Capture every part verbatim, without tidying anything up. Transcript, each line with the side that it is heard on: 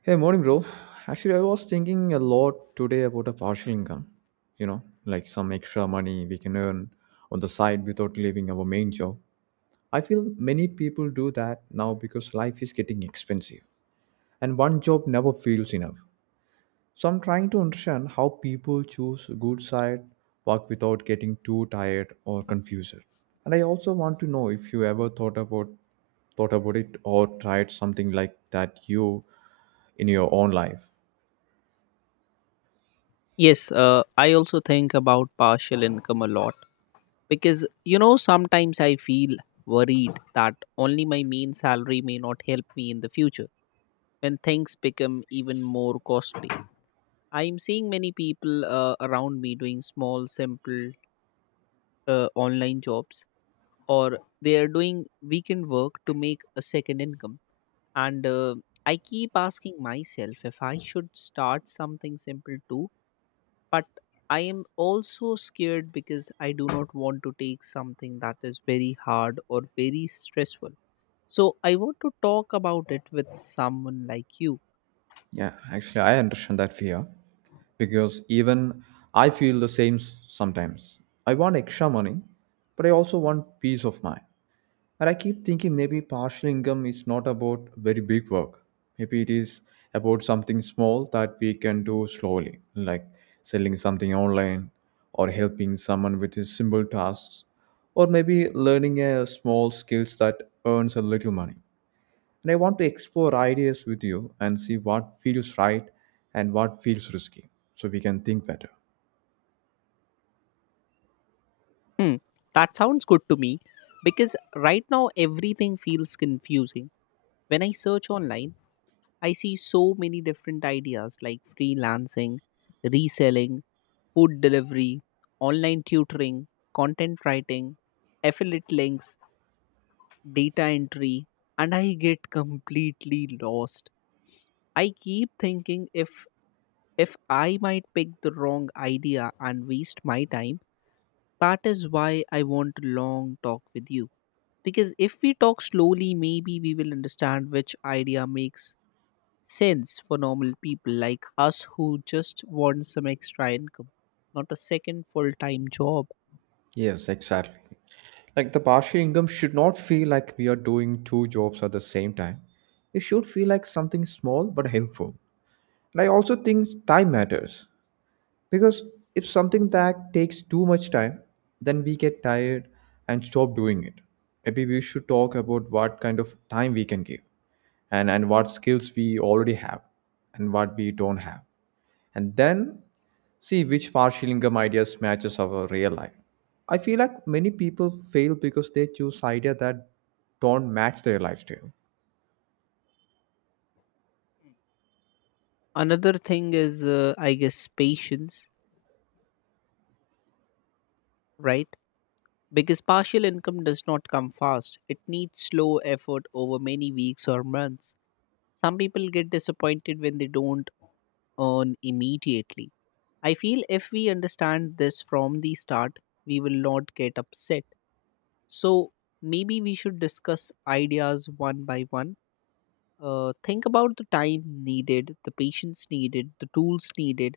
right: Hey, morning, bro. Actually, I was thinking a lot today about a partial income, you know, like some extra money we can earn on the side without leaving our main job. I feel many people do that now because life is getting expensive and one job never feels enough. So I'm trying to understand how people choose good side work without getting too tired or confused. And I also want to know if you ever thought about thought about it or tried something like that you in your own life.
left: Yes, uh, I also think about partial income a lot because you know sometimes I feel worried that only my main salary may not help me in the future when things become even more costly. I am seeing many people uh, around me doing small, simple uh, online jobs, or they are doing weekend work to make a second income. And uh, I keep asking myself if I should start something simple too, but I am also scared because I do not want to take something that is very hard or very stressful, so I want to talk about it with someone like you.
right: Yeah, actually, I understand that fear because even I feel the same s- sometimes. I want extra money, but I also want peace of mind. And I keep thinking maybe partial income is not about very big work. Maybe it is about something small that we can do slowly, like selling something online or helping someone with his simple tasks, or maybe learning a small skills that earns a little money. And I want to explore ideas with you and see what feels right and what feels risky so we can think better.
left: Hmm. That sounds good to me, because right now everything feels confusing. When I search online, I see so many different ideas like freelancing, reselling, food delivery, online tutoring, content writing, affiliate links, data entry, and I get completely lost. I keep thinking if if i might pick the wrong idea and waste my time. That is why I want a long talk with you, because if we talk slowly, maybe we will understand which idea makes sense for normal people like us who just want some extra income, not a second full time job.
right: Yes, exactly. Like the partial income should not feel like we are doing two jobs at the same time. It should feel like something small but helpful. And I also think time matters because if something that takes too much time, then we get tired and stop doing it. Maybe we should talk about what kind of time we can give, and and what skills we already have and what we don't have, and then see which partial income ideas matches our real life. I feel like many people fail because they choose idea that don't match their lifestyle.
left: Another thing is, uh, I guess, patience, right? Because partial income does not come fast, it needs slow effort over many weeks or months. Some people get disappointed when they don't earn immediately. I feel if we understand this from the start, we will not get upset. So maybe we should discuss ideas one by one. Uh, think about the time needed, the patience needed, the tools needed,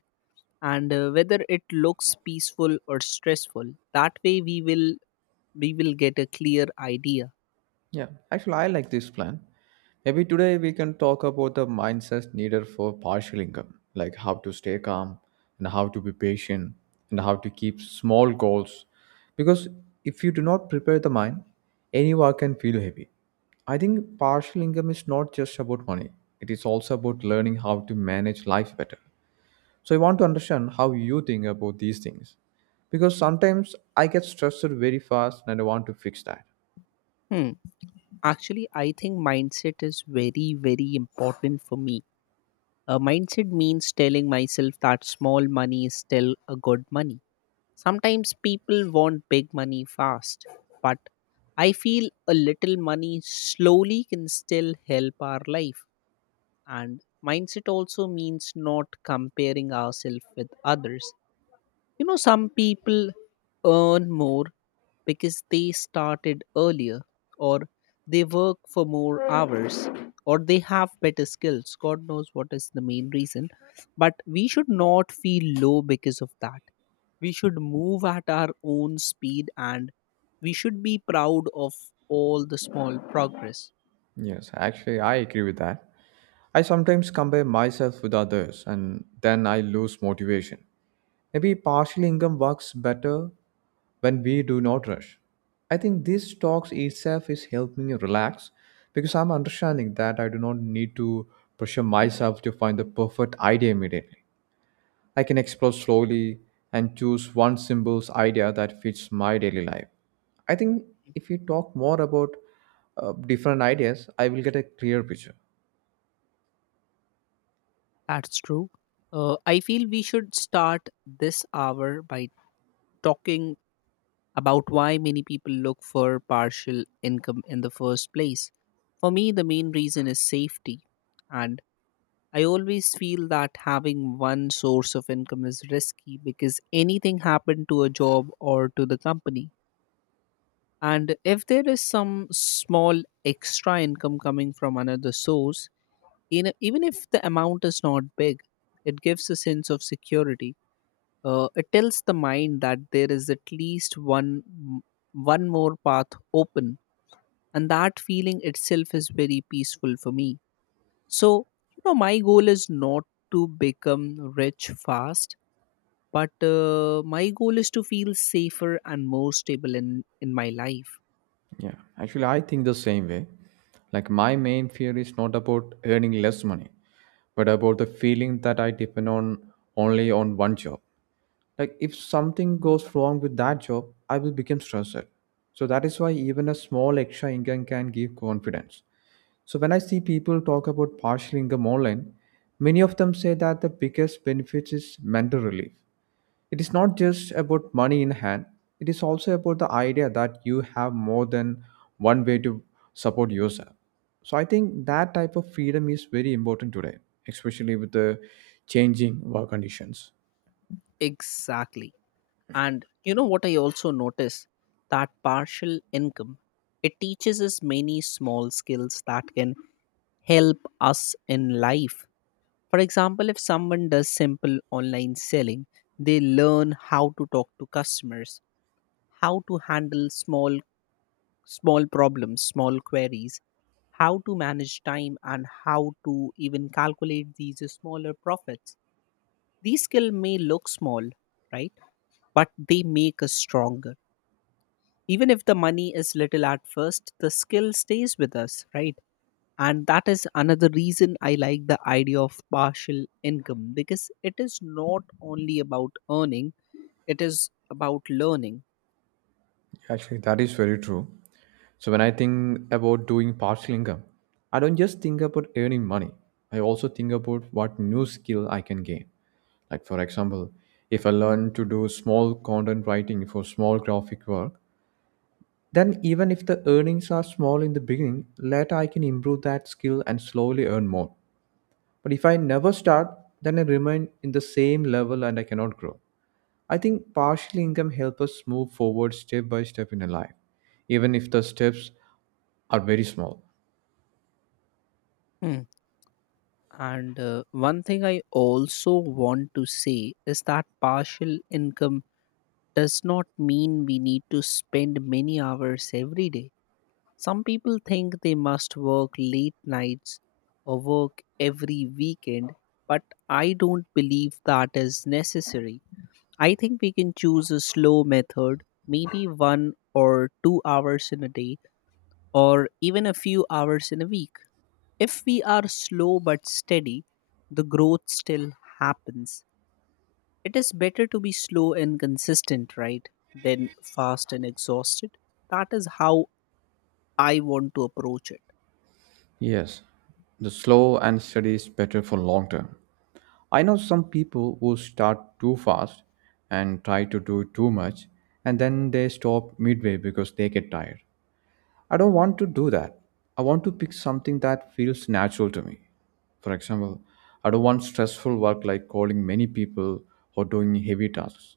left: and uh, whether it looks peaceful or stressful. That way, we will we will get a clear idea.
right: Yeah, actually, I like this plan. Maybe today we can talk about the mindset needed for partial income, like how to stay calm and how to be patient and how to keep small goals. Because if you do not prepare the mind, any work can feel heavy. I think partial income is not just about money, it is also about learning how to manage life better. So, I want to understand how you think about these things. Because sometimes I get stressed very fast and I want to fix that.
left: Hmm. Actually, I think mindset is very, very important for me. A mindset means telling myself that small money is still a good money. Sometimes people want big money fast, but I feel a little money slowly can still help our life. And mindset also means not comparing ourselves with others. You know, some people earn more because they started earlier, or they work for more hours, or they have better skills. God knows what is the main reason. But we should not feel low because of that. We should move at our own speed, and we should be proud of all the small progress.
right: Yes, actually, I agree with that. I sometimes compare myself with others and then I lose motivation. Maybe partial income works better when we do not rush. I think this talks itself is helping me relax because I'm understanding that I do not need to pressure myself to find the perfect idea immediately. I can explore slowly and choose one simple idea that fits my daily life. I think if we talk more about uh, different ideas, I will get a clear picture.
left: That's true. Uh, I feel we should start this hour by talking about why many people look for partial income in the first place. For me, the main reason is safety. And I always feel that having one source of income is risky, because anything happened to a job or to the company. And if there is some small extra income coming from another source, in even if the amount is not big, it gives a sense of security. Uh, it tells the mind that there is at least one m- one more path open, and that feeling itself is very peaceful for me. So, you know, my goal is not to become rich fast, but uh, my goal is to feel safer and more stable in in my life.
right: Yeah, actually, I think the same way. Like, my main fear is not about earning less money, but about the feeling that I depend on only on one job. Like, if something goes wrong with that job, I will become stressed. So, that is why even a small extra income can give confidence. So, when I see people talk about partial income online, many of them say that the biggest benefit is mental relief. It is not just about money in hand, it is also about the idea that you have more than one way to support yourself. So I think that type of freedom is very important today, especially with the changing work conditions.
left: Exactly, and you know what, I also notice that partial income, it teaches us many small skills that can help us in life. For example, if someone does simple online selling, they learn how to talk to customers, how to handle small small problems, small queries, how to manage time, and how to even calculate these smaller profits. These skills may look small, right? But they make us stronger. Even if the money is little at first, the skill stays with us, right? And that is another reason I like the idea of partial income, because it is not only about earning, it is about learning.
right: Actually, that is very true. So when I think about doing partial income, I don't just think about earning money. I also think about what new skill I can gain. Like for example, if I learn to do small content writing for small graphic work, then, even if the earnings are small in the beginning, later I can improve that skill and slowly earn more. But if I never start, then I remain in the same level and I cannot grow. I think partial income helps us move forward step by step in a life, even if the steps are very small.
left: Hmm. and uh, one thing I also want to say is that partial income does not mean we need to spend many hours every day. Some people think they must work late nights or work every weekend, but I don't believe that is necessary. I think we can choose a slow method, maybe one or two hours in a day, or even a few hours in a week. If we are slow but steady, the growth still happens. It is better to be slow and consistent, right, than fast and exhausted. That is how I want to approach it.
right: Yes, the slow and steady is better for long term. I know some people who start too fast and try to do too much and then they stop midway because they get tired. I don't want to do that. I want to pick something that feels natural to me. For example, I don't want stressful work like calling many people or doing heavy tasks.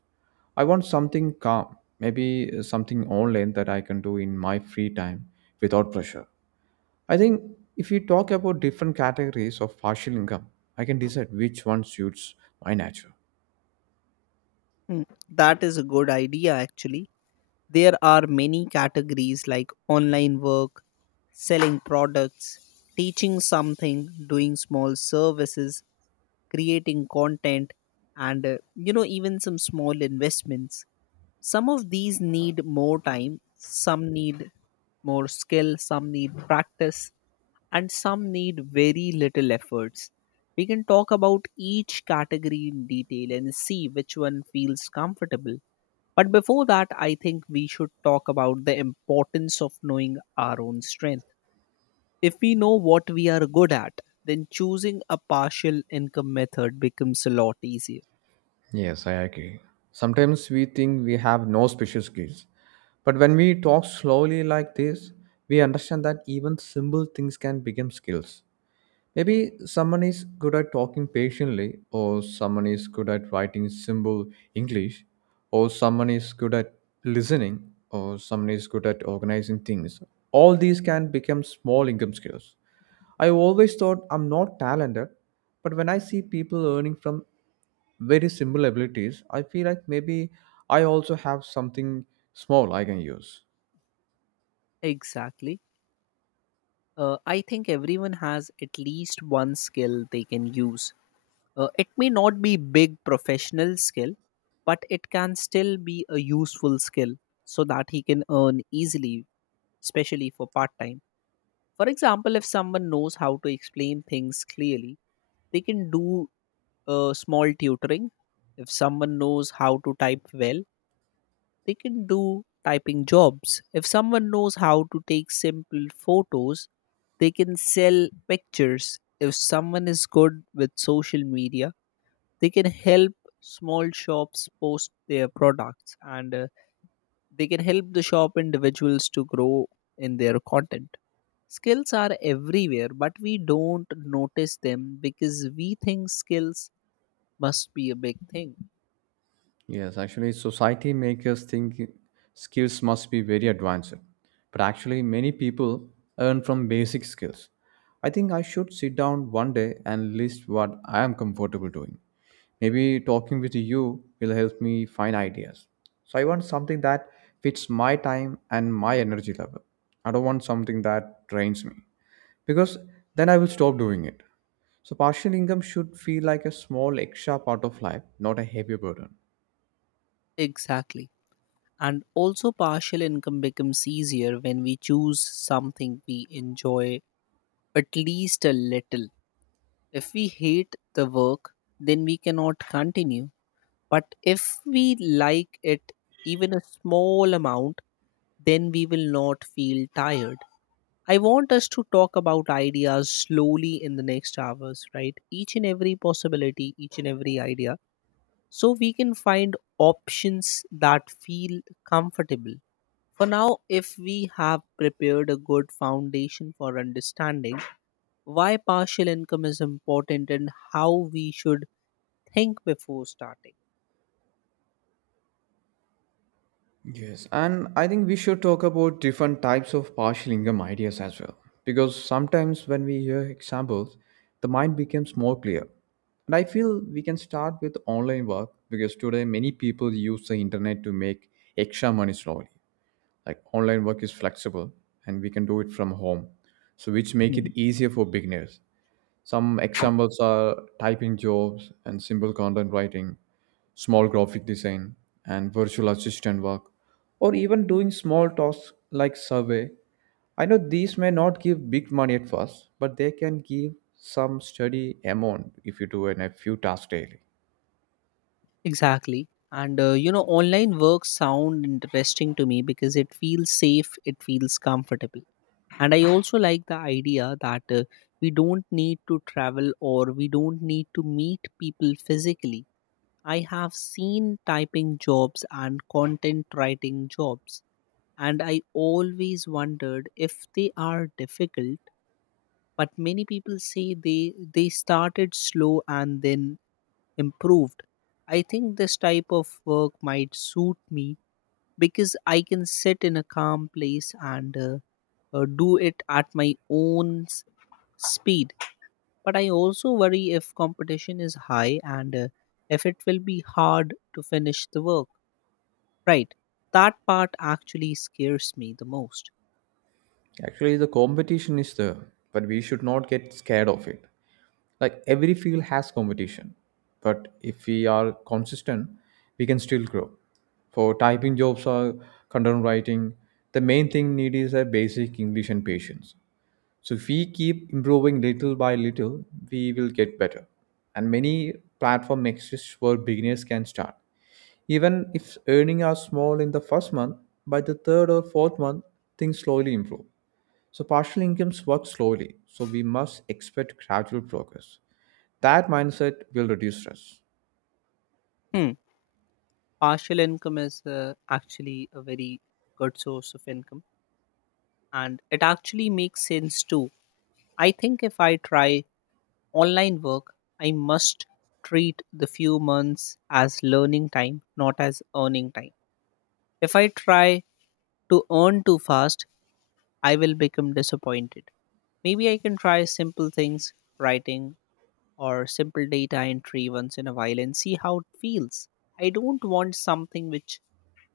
right: I want something calm, maybe something online that I can do in my free time without pressure. I think if we talk about different categories of partial income, I can decide which one suits my nature.
left: Hmm. That is a good idea, actually. There are many categories like online work, selling products, teaching something, doing small services, creating content, and uh, you know, even some small investments. Some of these need more time, some need more skill, some need practice, and some need very little efforts. We can talk about each category in detail and see which one feels comfortable. But before that, I think we should talk about the importance of knowing our own strength. If we know what we are good at, then choosing a partial income method becomes a lot easier.
right: Yes, I agree. Sometimes we think we have no special skills. But when we talk slowly like this, we understand that even simple things can become skills. Maybe someone is good at talking patiently, or someone is good at writing simple English, or someone is good at listening, or someone is good at organizing things. All these can become small income skills. I always thought I'm not talented, but when I see people earning from very similar abilities, I feel like maybe I also have something small I can use.
left: Exactly. Uh, I think everyone has at least one skill they can use. Uh, it may not be big professional skill, but it can still be a useful skill so that he can earn easily, especially for part time. For example, if someone knows how to explain things clearly, they can do uh, small tutoring. If someone knows how to type well, they can do typing jobs. If someone knows how to take simple photos, they can sell pictures. If someone is good with social media, they can help small shops post their products, and uh, they can help the shop individuals to grow in their content. Skills are everywhere, but we don't notice them because we think skills must be a big thing.
right: Yes, actually, society makes us think skills must be very advanced, but actually, many people earn from basic skills. I think I should sit down one day and list what I am comfortable doing. Maybe talking with you will help me find ideas. So, I want something that fits my time and my energy level. I don't want something that drains me because then I will stop doing it. So, partial income should feel like a small extra part of life, not a heavy burden.
left: Exactly. And also, partial income becomes easier when we choose something we enjoy at least a little. If we hate the work, then we cannot continue. But if we like it even a small amount, then we will not feel tired. I want us to talk about ideas slowly in the next hours, right? Each and every possibility, each and every idea, so we can find options that feel comfortable. For now, if we have prepared a good foundation for understanding why partial income is important and how we should think before starting.
right: Yes, and I think we should talk about different types of partial income ideas as well. Because sometimes when we hear examples, the mind becomes more clear. And I feel we can start with online work because today many people use the internet to make extra money slowly. Like online work is flexible and we can do it from home, so which make
left: Hmm.
right: it easier for beginners. Some examples are typing jobs and simple content writing, small graphic design, and virtual assistant work, or even doing small tasks like survey. I know these may not give big money at first, but they can give some steady amount if you do in a few tasks daily.
left: Exactly. And uh, you know, online work sound interesting to me, because it feels safe, it feels comfortable. And I also like the idea that uh, we don't need to travel, or we don't need to meet people physically. I have seen typing jobs and content writing jobs, and I always wondered if they are difficult. But many people say they they started slow and then improved. I think this type of work might suit me, because I can sit in a calm place and uh, uh, do it at my own s- speed. But I also worry if competition is high, and uh, if it will be hard to finish the work. Right. That part actually scares me the most.
right: Actually, the competition is there, but we should not get scared of it. Like every field has competition, but if we are consistent we can still grow. For typing jobs or content writing, the main thing need is a basic English and patience, so if we keep improving little by little we will get better, and many platform exist where beginners can start. Even if earnings are small in the first month, by the third or fourth month things slowly improve. So partial incomes work slowly, so we must expect gradual progress. That mindset will reduce stress.
left: Hmm. Partial income is, uh, actually, a very good source of income, and it actually makes sense too. I think if I try online work, I must treat the few months as learning time, not as earning time. If I try to earn too fast, I will become disappointed. Maybe I can try simple things, writing or simple data entry once in a while, and see how it feels. I don't want something which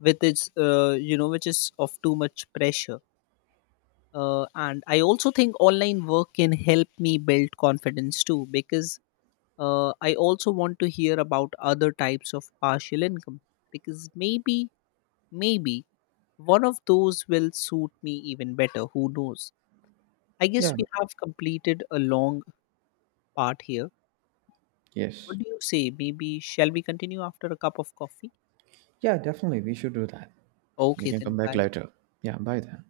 left: with its uh, you know which is of too much pressure. Uh, and I also think online work can help me build confidence too, because uh, i also want to hear about other types of partial income, because maybe maybe one of those will suit me even better. Who knows? I guess
right: Yeah.
left: we have completed a long part here. What
right: Yes.
left: do you say, maybe shall we continue after a cup of coffee?
right: Yeah, definitely. We should do that. We
left: Okay,
right: can come
left: then
right: back
left: bye.
right: later. Yeah, bye then.